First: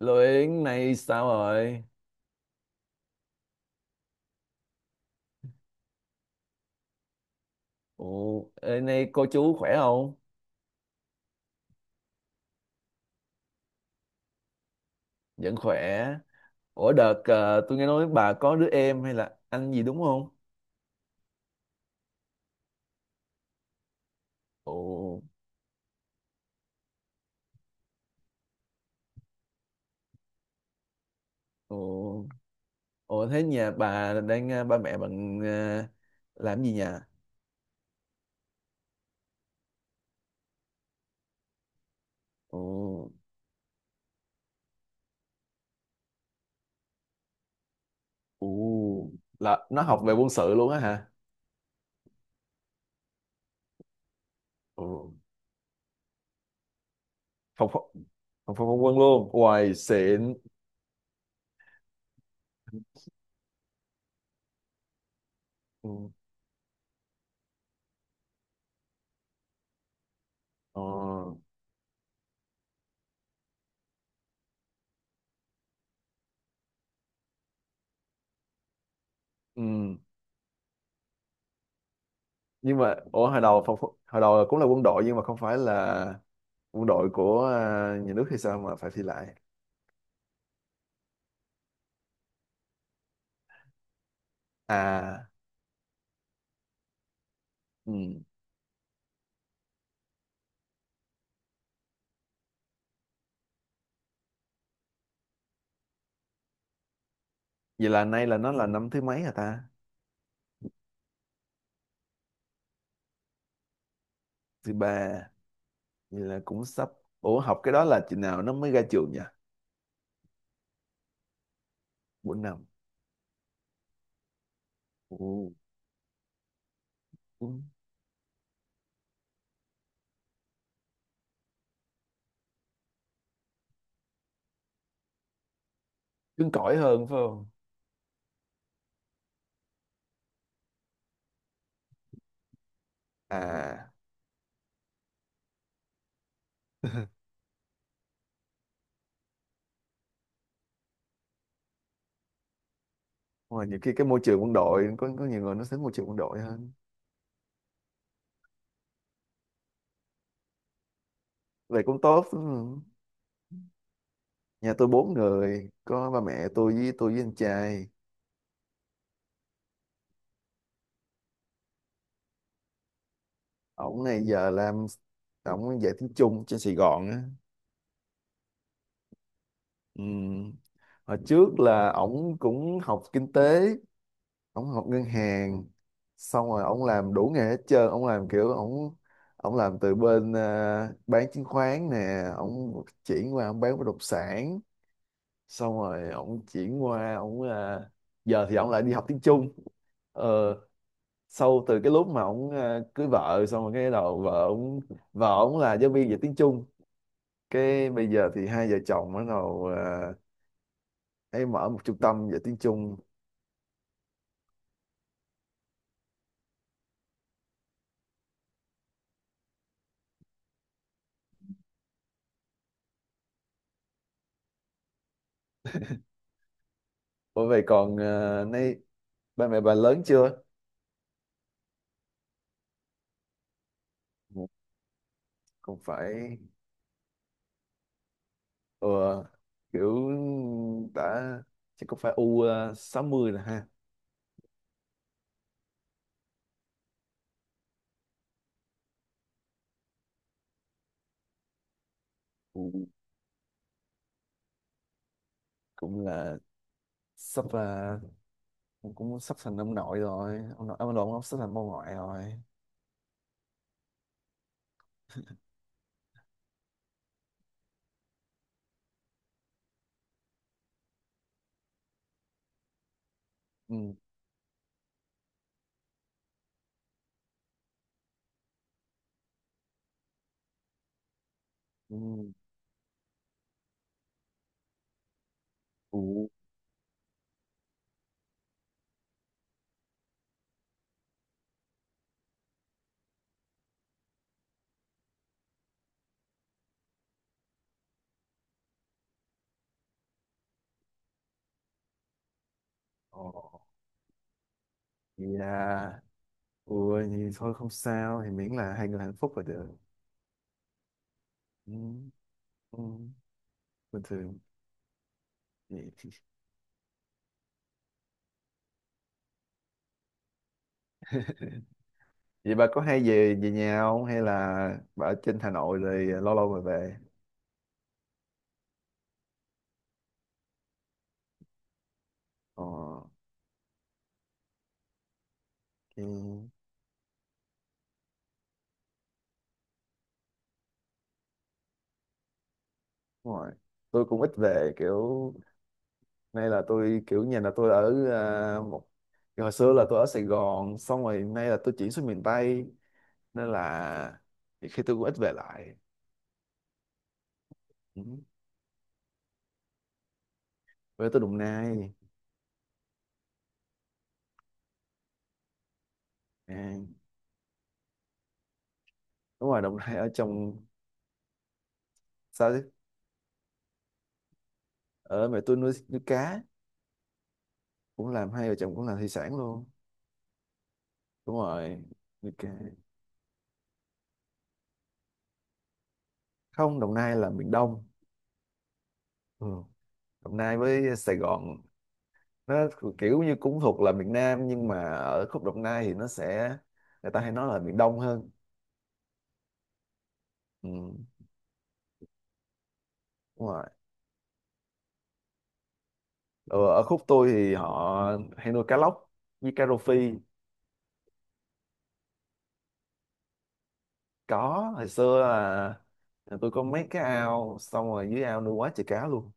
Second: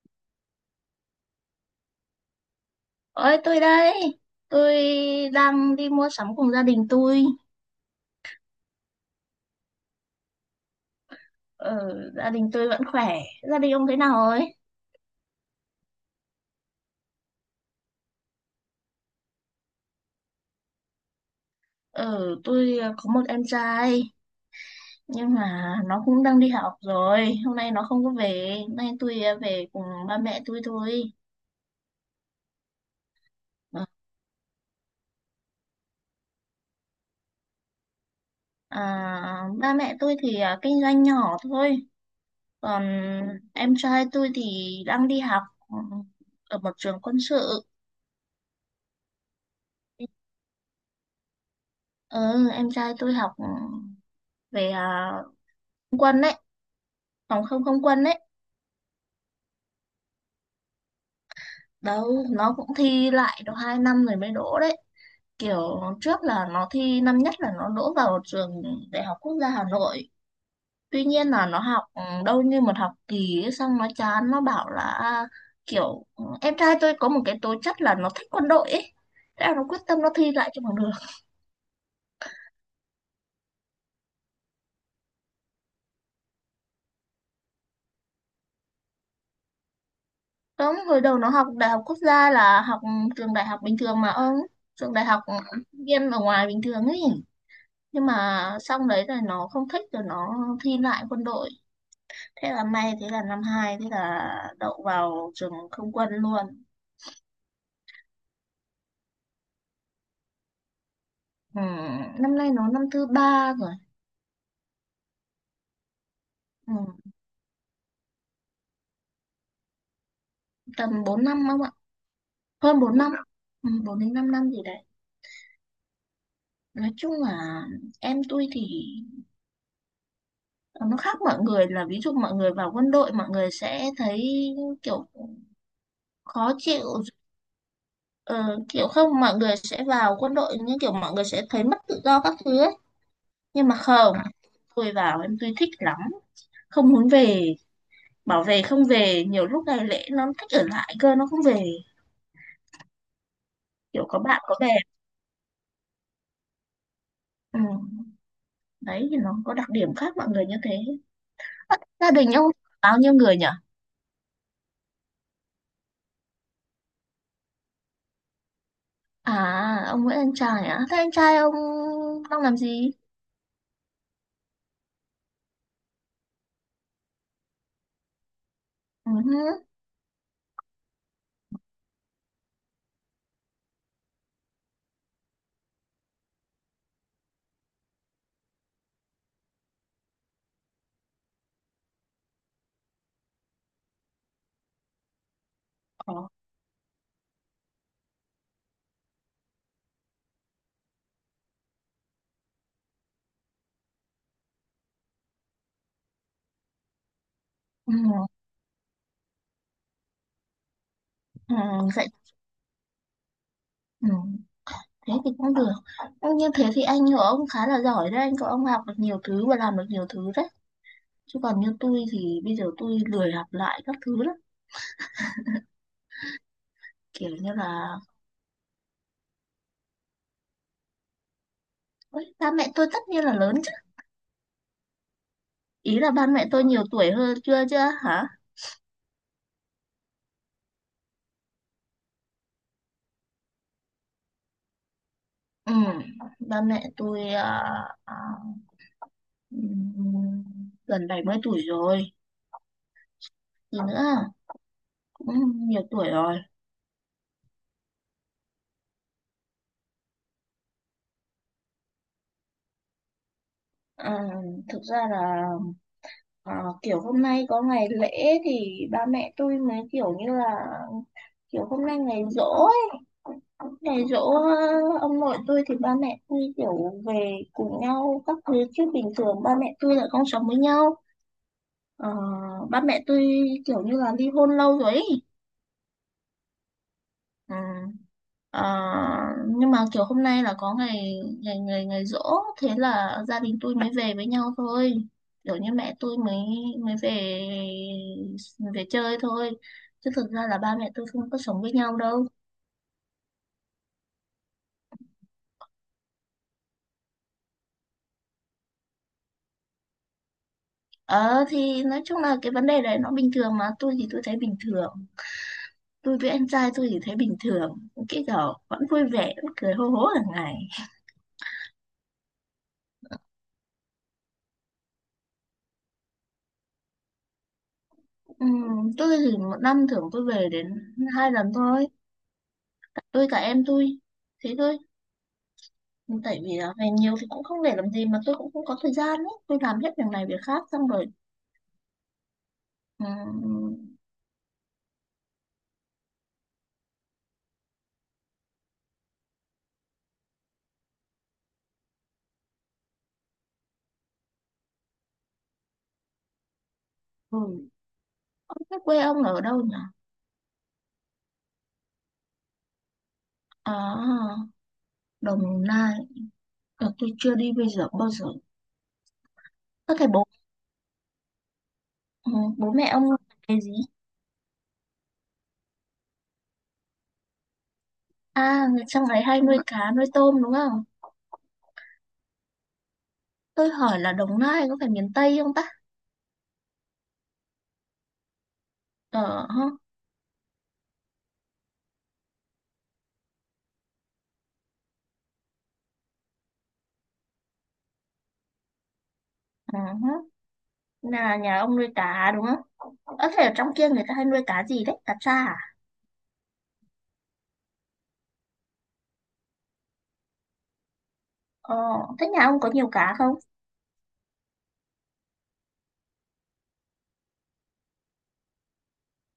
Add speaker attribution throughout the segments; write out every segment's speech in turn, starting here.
Speaker 1: Lô Yến nay sao rồi?
Speaker 2: Ôi tôi đây, tôi đang đi mua sắm cùng gia đình tôi.
Speaker 1: Ủa, ê, nay cô chú khỏe không?
Speaker 2: Ờ, Gia đình tôi vẫn khỏe. Gia đình ông thế nào rồi?
Speaker 1: Vẫn khỏe. Ủa đợt tôi nghe nói bà có đứa em hay là anh gì đúng không?
Speaker 2: Ờ, tôi có một em trai
Speaker 1: Ủa,
Speaker 2: nhưng mà nó cũng đang đi học rồi. Hôm nay nó không có về, hôm nay tôi về cùng ba mẹ tôi thôi.
Speaker 1: ủa, ủa, thế nhà
Speaker 2: Ờ,
Speaker 1: bà đang ba mẹ bạn làm gì nhà?
Speaker 2: À, ba mẹ tôi thì kinh doanh nhỏ thôi. Còn
Speaker 1: Ủa,
Speaker 2: em trai tôi thì đang đi học ừ, ở một trường quân sự.
Speaker 1: ủa, là nó học về quân sự luôn á hả?
Speaker 2: Ờ, em trai tôi học về
Speaker 1: Ủa,
Speaker 2: quân đấy. Không, không,
Speaker 1: phòng
Speaker 2: không
Speaker 1: phòng
Speaker 2: quân đấy,
Speaker 1: phòng không quân luôn. Hoài xịn.
Speaker 2: đâu nó cũng thi lại được 2 năm rồi mới đỗ đấy, kiểu
Speaker 1: Ừ.
Speaker 2: trước là nó thi năm nhất là nó đỗ vào trường Đại học Quốc gia Hà Nội.
Speaker 1: Ờ.
Speaker 2: Tuy nhiên là nó học đâu như một học kỳ ấy, xong nó chán nó bảo là kiểu em trai tôi có một cái tố chất là nó thích quân đội ấy, thế là nó quyết
Speaker 1: Ừ.
Speaker 2: tâm nó thi lại cho bằng được.
Speaker 1: Nhưng mà ủa hồi đầu phòng, phòng- hồi đầu cũng là quân đội nhưng mà không phải là quân đội của nhà nước hay sao mà phải thi lại
Speaker 2: Đúng, hồi đầu nó học Đại học Quốc gia là học trường đại học bình thường mà ông, trường đại học
Speaker 1: à
Speaker 2: sinh viên ở ngoài bình thường ấy. Nhưng
Speaker 1: ừ.
Speaker 2: mà xong đấy rồi nó không thích rồi nó thi lại quân đội, thế là may, thế là năm hai, thế là đậu vào trường không quân luôn.
Speaker 1: Vậy là nay là nó là năm thứ mấy hả ta?
Speaker 2: ừ, Năm nay nó năm thứ ba rồi.
Speaker 1: Thứ ba. Vậy là cũng sắp.
Speaker 2: ừ,
Speaker 1: Ủa học cái đó là chừng nào nó mới ra trường nhỉ?
Speaker 2: Tầm 4 năm không ạ?
Speaker 1: 4 năm.
Speaker 2: Hơn 4 năm, 4 đến 5 năm gì đấy.
Speaker 1: Ồ,
Speaker 2: Nói chung là
Speaker 1: cũng
Speaker 2: em tôi thì nó khác mọi người, là ví dụ mọi người vào quân đội mọi người sẽ thấy kiểu
Speaker 1: cứng
Speaker 2: khó
Speaker 1: cỏi
Speaker 2: chịu.
Speaker 1: hơn phải không
Speaker 2: Ờ, Kiểu không, mọi người sẽ vào quân đội như kiểu mọi người sẽ thấy mất tự do các thứ ấy, nhưng mà
Speaker 1: à?
Speaker 2: không. Tôi vào em tôi thích lắm, không muốn về, bảo về không về, nhiều lúc ngày lễ nó thích ở lại cơ nó không về,
Speaker 1: Ngoài nhiều khi
Speaker 2: kiểu
Speaker 1: cái
Speaker 2: có
Speaker 1: môi trường
Speaker 2: bạn
Speaker 1: quân
Speaker 2: có bè.
Speaker 1: đội có nhiều người nó thích môi trường quân đội hơn.
Speaker 2: Ừ. Đấy thì nó có đặc điểm khác mọi người như thế. Ơ,
Speaker 1: Vậy cũng
Speaker 2: gia
Speaker 1: tốt.
Speaker 2: đình
Speaker 1: Ừ.
Speaker 2: ông bao nhiêu người nhỉ?
Speaker 1: Nhà tôi bốn người, có ba mẹ tôi với anh trai.
Speaker 2: À, ông với anh trai, à thế anh trai ông đang làm gì?
Speaker 1: Ổng này giờ làm, ổng dạy tiếng Trung trên Sài Gòn á.
Speaker 2: Ừ. Hứ.
Speaker 1: Ừ. Hồi trước là ổng cũng học kinh tế, ổng học ngân hàng, xong rồi ổng làm đủ nghề hết trơn, ổng làm kiểu ổng ổng làm từ bên bán chứng khoán nè, ổng chuyển qua ổng bán bất động sản, xong rồi
Speaker 2: Ờ.
Speaker 1: ổng chuyển qua ổng giờ thì ổng lại đi học tiếng Trung. Ờ, Sau từ cái lúc mà ổng cưới vợ xong rồi cái đầu vợ ổng, vợ ổng là giáo viên dạy tiếng Trung, cái
Speaker 2: Ừ.
Speaker 1: bây giờ thì hai vợ chồng bắt đầu nay
Speaker 2: Ừ.
Speaker 1: mở một trung
Speaker 2: Vậy.
Speaker 1: tâm dạy tiếng Trung.
Speaker 2: ừ. Thế thì cũng được. Ừ, như thế thì anh của ông khá là giỏi đấy, anh của ông học được nhiều thứ và làm được nhiều thứ đấy, chứ còn như tôi thì bây giờ tôi lười học lại các thứ lắm, kiểu
Speaker 1: Bởi
Speaker 2: như
Speaker 1: vậy
Speaker 2: là.
Speaker 1: còn nay ba mẹ bà lớn chưa?
Speaker 2: Ôi, ba mẹ tôi tất nhiên là lớn chứ.
Speaker 1: Cũng
Speaker 2: Ý là ba
Speaker 1: phải
Speaker 2: mẹ tôi nhiều tuổi hơn chưa chưa hả?
Speaker 1: ờ, kiểu đã chắc cũng phải u 60 rồi ha?
Speaker 2: Ừ, Ba mẹ tôi à, ừm, gần 70 tuổi rồi.
Speaker 1: Ừ,
Speaker 2: Gì nữa? Cũng nhiều
Speaker 1: cũng
Speaker 2: tuổi
Speaker 1: là
Speaker 2: rồi.
Speaker 1: sắp cũng cũng sắp thành ông nội rồi, ông sắp thành bà ngoại rồi.
Speaker 2: Ờ, Thực ra là kiểu hôm nay có ngày lễ thì ba mẹ tôi mới kiểu như là kiểu hôm nay ngày giỗ ấy.
Speaker 1: Ừ.
Speaker 2: Ngày giỗ ông nội tôi thì ba mẹ tôi kiểu về cùng nhau các thứ chứ bình thường ba mẹ tôi là không sống với nhau. Ờ,
Speaker 1: Ừ.
Speaker 2: Ba mẹ tôi kiểu như là ly hôn lâu rồi ấy.
Speaker 1: Ừ.
Speaker 2: Ừ. Ờ, nhưng mà kiểu hôm nay là có ngày ngày ngày ngày giỗ, thế là gia đình tôi mới về với nhau thôi, kiểu như mẹ tôi mới mới về, về chơi thôi, chứ thực ra là ba mẹ tôi không có sống với nhau đâu.
Speaker 1: Ồ. Dạ. Ui thì thôi không sao thì miễn là hai người hạnh phúc là được.
Speaker 2: Ờ
Speaker 1: ừ,
Speaker 2: thì nói chung là cái vấn
Speaker 1: ừ,
Speaker 2: đề đấy nó bình thường mà, tôi
Speaker 1: bình
Speaker 2: thì tôi thấy
Speaker 1: thường.
Speaker 2: bình thường,
Speaker 1: Vậy.
Speaker 2: tôi với anh trai tôi thì thấy bình thường, cái kiểu vẫn vui vẻ vẫn cười hô hố hàng ngày.
Speaker 1: Vậy bà có hay về về nhà không hay là bà ở trên Hà Nội rồi lâu lâu mới về?
Speaker 2: Ừ, tôi thì một năm thường tôi về đến 2 lần thôi,
Speaker 1: Ờ.
Speaker 2: tôi cả em tôi, thế thôi.
Speaker 1: Ừ,
Speaker 2: Tại
Speaker 1: đúng
Speaker 2: vì là về nhiều thì cũng không để làm gì mà tôi cũng không có thời gian ấy, tôi làm hết việc này việc khác xong rồi.
Speaker 1: rồi
Speaker 2: ừ,
Speaker 1: tôi cũng ít về, kiểu nay là tôi kiểu nhà là tôi ở một hồi xưa là tôi ở Sài Gòn xong rồi nay là tôi chuyển xuống miền Tây nên là khi tôi cũng ít về lại.
Speaker 2: ừ.
Speaker 1: Ừ.
Speaker 2: ông thế quê ông ở đâu nhỉ?
Speaker 1: Về tôi Đồng Nai.
Speaker 2: À, Đồng Nai.
Speaker 1: à,
Speaker 2: Tôi chưa đi bây giờ bao giờ.
Speaker 1: Đúng rồi Đồng
Speaker 2: Có
Speaker 1: Nai
Speaker 2: thể
Speaker 1: ở
Speaker 2: bố
Speaker 1: trong
Speaker 2: ừ,
Speaker 1: sao chứ.
Speaker 2: Bố mẹ ông làm nghề gì?
Speaker 1: Ở mẹ tôi nuôi nuôi cá, cũng làm hai vợ
Speaker 2: À,
Speaker 1: chồng
Speaker 2: người
Speaker 1: cũng làm thủy
Speaker 2: trong này
Speaker 1: sản
Speaker 2: hay nuôi
Speaker 1: luôn.
Speaker 2: cá nuôi tôm đúng không?
Speaker 1: Đúng rồi, nuôi cá.
Speaker 2: Tôi hỏi là Đồng Nai có phải miền Tây không ta?
Speaker 1: Không, Đồng Nai là miền Đông. Ừ.
Speaker 2: Ờ ha.
Speaker 1: Đồng Nai với Sài Gòn nó kiểu như cũng thuộc là miền Nam nhưng mà ở khúc Đồng Nai thì nó sẽ người ta hay nói là miền Đông hơn.
Speaker 2: Ờ ha.
Speaker 1: Ừ,
Speaker 2: Là nhà ông nuôi cá đúng không? Có thể
Speaker 1: đúng
Speaker 2: ở
Speaker 1: rồi.
Speaker 2: trong kia người ta hay nuôi cá gì đấy, cá tra à?
Speaker 1: Ờ, ở khúc tôi thì họ hay nuôi cá lóc với cá rô phi.
Speaker 2: Ờ, Thế nhà ông có nhiều cá không?
Speaker 1: Có, hồi xưa là tôi có mấy cái ao xong rồi dưới ao nuôi quá trời cá luôn.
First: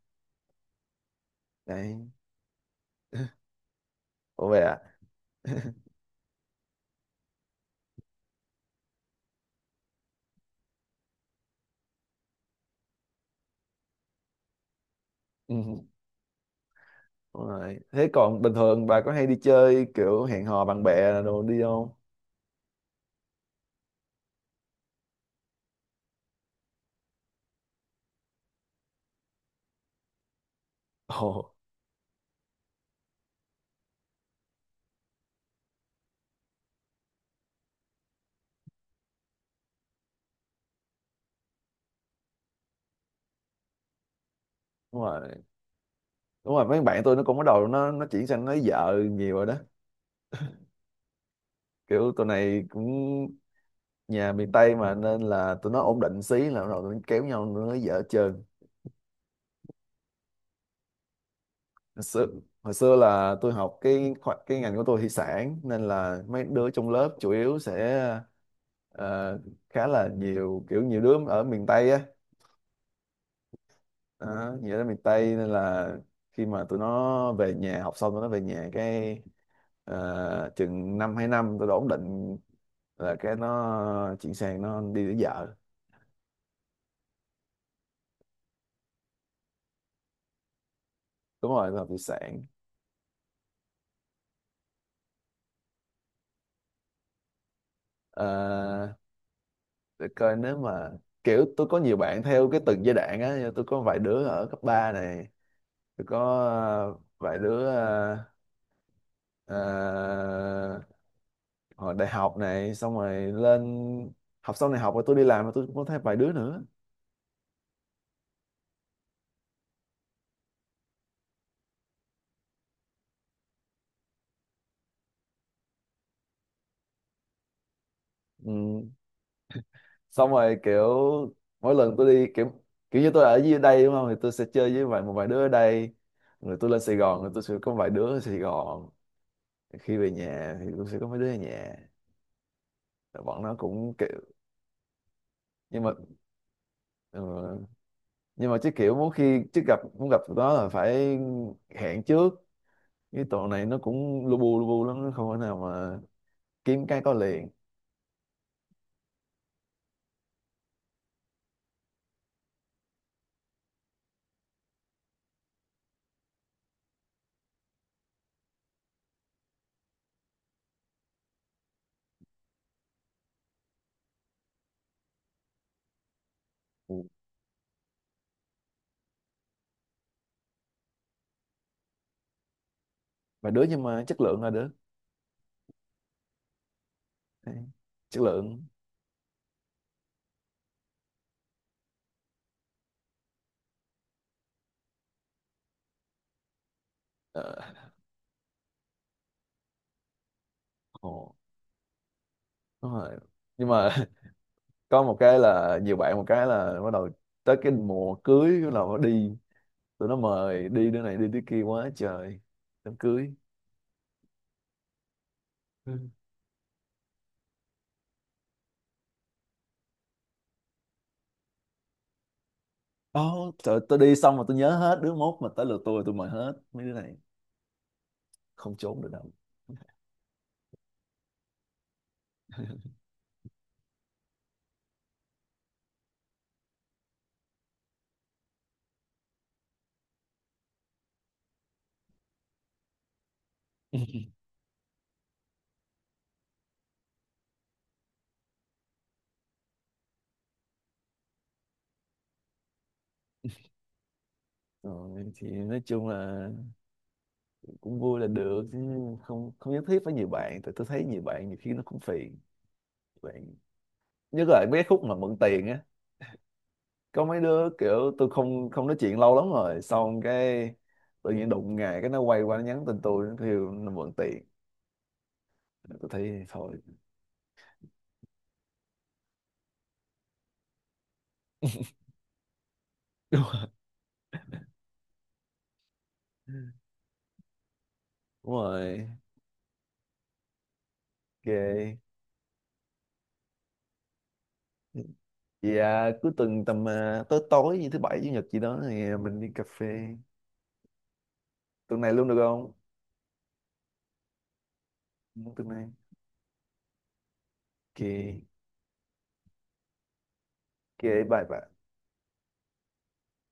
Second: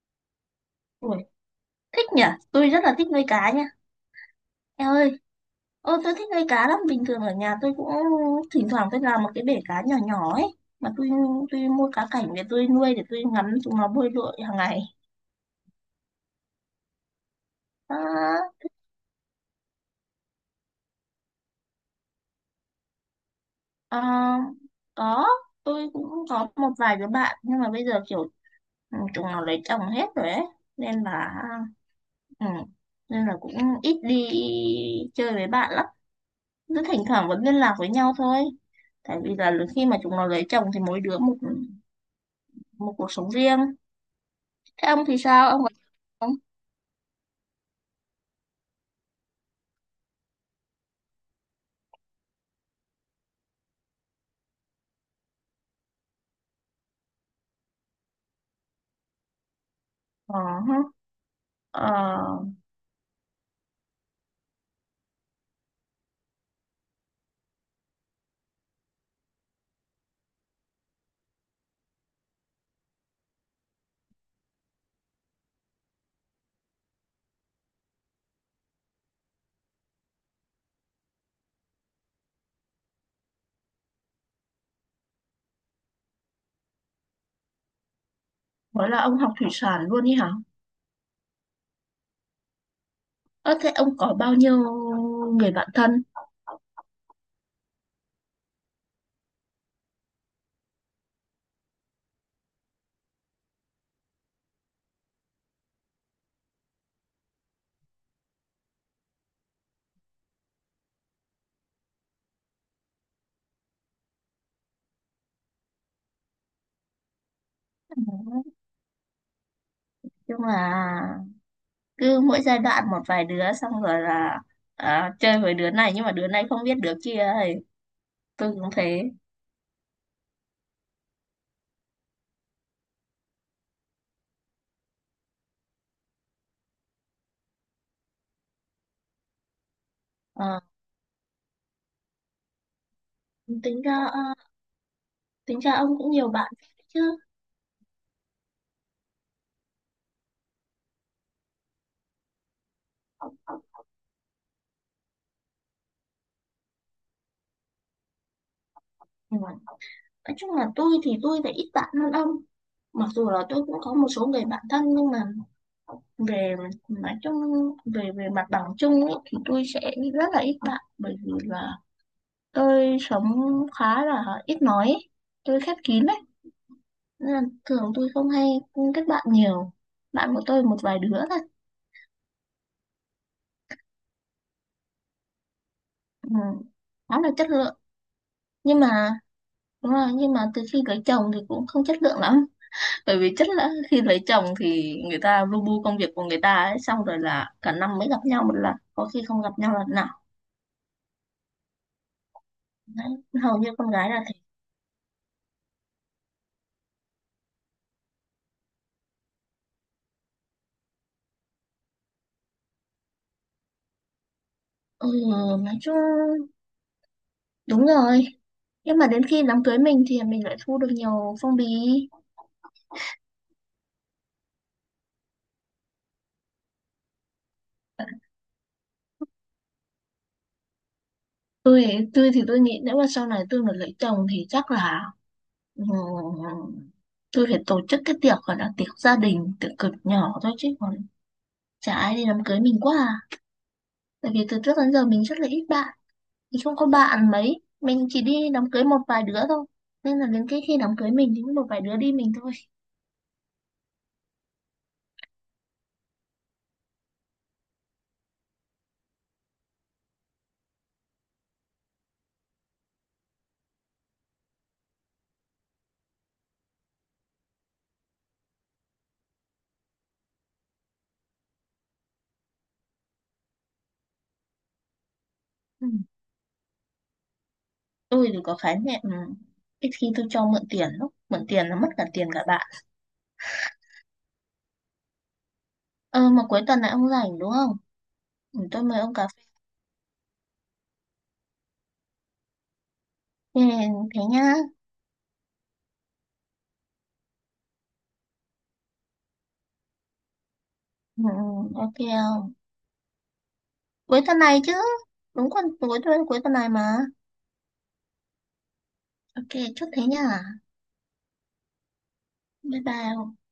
Speaker 2: Ui,
Speaker 1: Đấy.
Speaker 2: thích nhỉ? Tôi rất là thích nuôi cá nha.
Speaker 1: Ủa vậy à?
Speaker 2: Em ơi, ô tôi thích nuôi cá lắm. Bình thường ở nhà tôi cũng thỉnh thoảng tôi làm một cái bể cá nhỏ nhỏ ấy. Mà tôi mua cá cảnh để tôi nuôi để tôi ngắm chúng nó bơi lội hàng ngày.
Speaker 1: Ừ, đúng rồi. Thế còn
Speaker 2: À,
Speaker 1: bình thường bà có hay đi chơi kiểu hẹn hò bạn bè đồ đi không?
Speaker 2: ờ, có, tôi cũng có một vài đứa bạn nhưng mà bây giờ kiểu chúng nó lấy chồng hết rồi ấy. Nên là.
Speaker 1: Ồ.
Speaker 2: Ừ. Nên là Cũng ít đi chơi với bạn lắm, cứ thỉnh thoảng vẫn liên lạc với nhau thôi, tại vì là khi mà chúng nó lấy chồng thì mỗi đứa một, một cuộc sống riêng. Thế ông
Speaker 1: Đúng
Speaker 2: thì
Speaker 1: rồi.
Speaker 2: sao ông có không?
Speaker 1: Đúng rồi mấy bạn tôi nó cũng bắt đầu nó chuyển sang nói vợ nhiều rồi đó, kiểu tụi này cũng nhà miền Tây mà nên là tụi nó ổn định xí là bắt đầu tụi nó kéo nhau nó nói vợ hết trơn.
Speaker 2: Ờ hả. Ờ,
Speaker 1: Hồi xưa, hồi xưa là tôi học cái cái ngành của tôi thủy sản nên là mấy đứa trong lớp chủ yếu sẽ ờ, khá là nhiều kiểu nhiều đứa ở miền Tây á, đó, nghĩa là miền Tây nên là khi mà tụi nó về nhà học xong tụi nó về nhà cái chừng năm hai năm tụi nó ổn định là cái nó chuyển sang nó đi lấy vợ.
Speaker 2: mới là ông học thủy sản luôn đi hả?
Speaker 1: Đúng rồi nó học thủy sản.
Speaker 2: Ơ, thế ông có bao nhiêu người bạn thân?
Speaker 1: Ờ, để coi nếu mà kiểu tôi có nhiều bạn theo cái từng giai đoạn á, tôi có vài đứa ở cấp 3 này, tôi có vài đứa ờ, hồi đại học này xong rồi lên học xong này học rồi tôi đi làm rồi tôi cũng có thấy vài đứa nữa.
Speaker 2: Ừ. Nhưng mà cứ mỗi giai đoạn một vài đứa xong rồi là à, chơi với đứa này nhưng mà đứa này không biết đứa kia ấy. Tôi cũng
Speaker 1: Ừ.
Speaker 2: thế.
Speaker 1: Xong rồi kiểu mỗi lần tôi đi kiểu kiểu như tôi ở dưới đây đúng không thì tôi sẽ chơi với một vài đứa ở đây rồi tôi lên Sài Gòn rồi tôi sẽ có vài đứa ở Sài Gòn khi về nhà
Speaker 2: Ờ,
Speaker 1: thì tôi sẽ có mấy đứa ở nhà. Rồi bọn nó
Speaker 2: Tính
Speaker 1: cũng
Speaker 2: ra
Speaker 1: kiểu
Speaker 2: tính ra
Speaker 1: nhưng mà
Speaker 2: ông cũng nhiều bạn chứ.
Speaker 1: ờ, nhưng mà chứ kiểu muốn khi chứ gặp muốn gặp tụi nó là phải hẹn trước cái tụi này nó cũng lu bu lắm nó không thể nào mà kiếm cái có liền.
Speaker 2: Ừ. Nói chung là tôi thì tôi lại ít bạn hơn ông, mặc dù là tôi cũng có một số người bạn thân nhưng mà về nói chung về về mặt bằng chung ấy, thì tôi sẽ rất là ít bạn bởi vì là tôi sống khá là ít nói ấy, tôi khép kín đấy,
Speaker 1: Ừ.
Speaker 2: nên là thường tôi không hay kết bạn nhiều, bạn của tôi một vài đứa thôi.
Speaker 1: Vài đứa nhưng mà chất lượng là đứa.
Speaker 2: Ừ. Khá là chất
Speaker 1: Đấy,
Speaker 2: lượng.
Speaker 1: chất lượng.
Speaker 2: Nhưng mà Đúng rồi, nhưng mà từ khi cưới chồng thì cũng không chất lượng lắm. Bởi vì chắc là khi lấy chồng thì người ta lu bu công việc của người ta ấy, xong rồi là
Speaker 1: Ờ,
Speaker 2: cả năm mới gặp nhau một lần, có khi không gặp nhau lần nào.
Speaker 1: ồ đúng
Speaker 2: Đấy,
Speaker 1: rồi
Speaker 2: hầu
Speaker 1: nhưng
Speaker 2: như con
Speaker 1: mà
Speaker 2: gái là thế.
Speaker 1: có một cái là nhiều bạn một cái là bắt đầu tới cái mùa cưới bắt đầu đi tụi nó mời đi đứa này đi đứa kia quá trời đám cưới.
Speaker 2: Ừ, nói
Speaker 1: Ừ.
Speaker 2: chung đúng rồi. Nhưng mà đến khi đám cưới mình thì mình lại thu được nhiều phong bì.
Speaker 1: Ồ, trời, tôi đi xong mà tôi nhớ hết đứa mốt mà tới lượt tôi mời hết mấy đứa này, không trốn được đâu.
Speaker 2: Tôi tôi thì tôi nghĩ nếu mà sau này tôi mà lấy chồng thì chắc là ừ, tôi phải tổ chức cái tiệc gọi là tiệc gia đình, tiệc cực nhỏ thôi, chứ còn chả ai đi đám cưới mình quá à. Tại vì từ trước đến giờ mình rất là ít bạn. Nói chung có bạn mấy mình chỉ đi đám cưới một vài đứa thôi, nên là đến cái khi đám cưới mình thì có một vài đứa đi mình thôi.
Speaker 1: Rồi thì nói chung là cũng vui là được chứ không không nhất thiết phải nhiều bạn tại tôi thấy nhiều bạn nhiều khi nó cũng phiền bạn nhất là mấy cái khúc mà mượn tiền á có mấy đứa kiểu tôi không không nói chuyện lâu lắm rồi xong cái tự nhiên đụng ngày cái nó quay qua nó nhắn tin tôi nó kêu nó mượn tiền
Speaker 2: ừ.
Speaker 1: tôi thấy thôi.
Speaker 2: Tôi thì có khái niệm ít khi tôi cho mượn tiền lắm, mượn tiền là mất cả tiền cả bạn.
Speaker 1: Đúng rồi.
Speaker 2: Ờ mà cuối tuần này ông rảnh đúng không?
Speaker 1: Đúng
Speaker 2: Tôi mời
Speaker 1: rồi.
Speaker 2: ông cà phê.
Speaker 1: OK.
Speaker 2: Thế, thế nhá
Speaker 1: Vậy à, cuối tuần tầm tối tối như thứ bảy chủ nhật gì đó thì mình đi cà phê.
Speaker 2: ừ, ok
Speaker 1: Tuần này luôn được
Speaker 2: không?
Speaker 1: không?
Speaker 2: Cuối tuần này chứ,
Speaker 1: Ừ,
Speaker 2: đúng, còn
Speaker 1: tuần này.
Speaker 2: cuối tuần này mà.
Speaker 1: OK.
Speaker 2: Ok, chốt thế nhá.
Speaker 1: OK. Bye bye.
Speaker 2: Bye bye.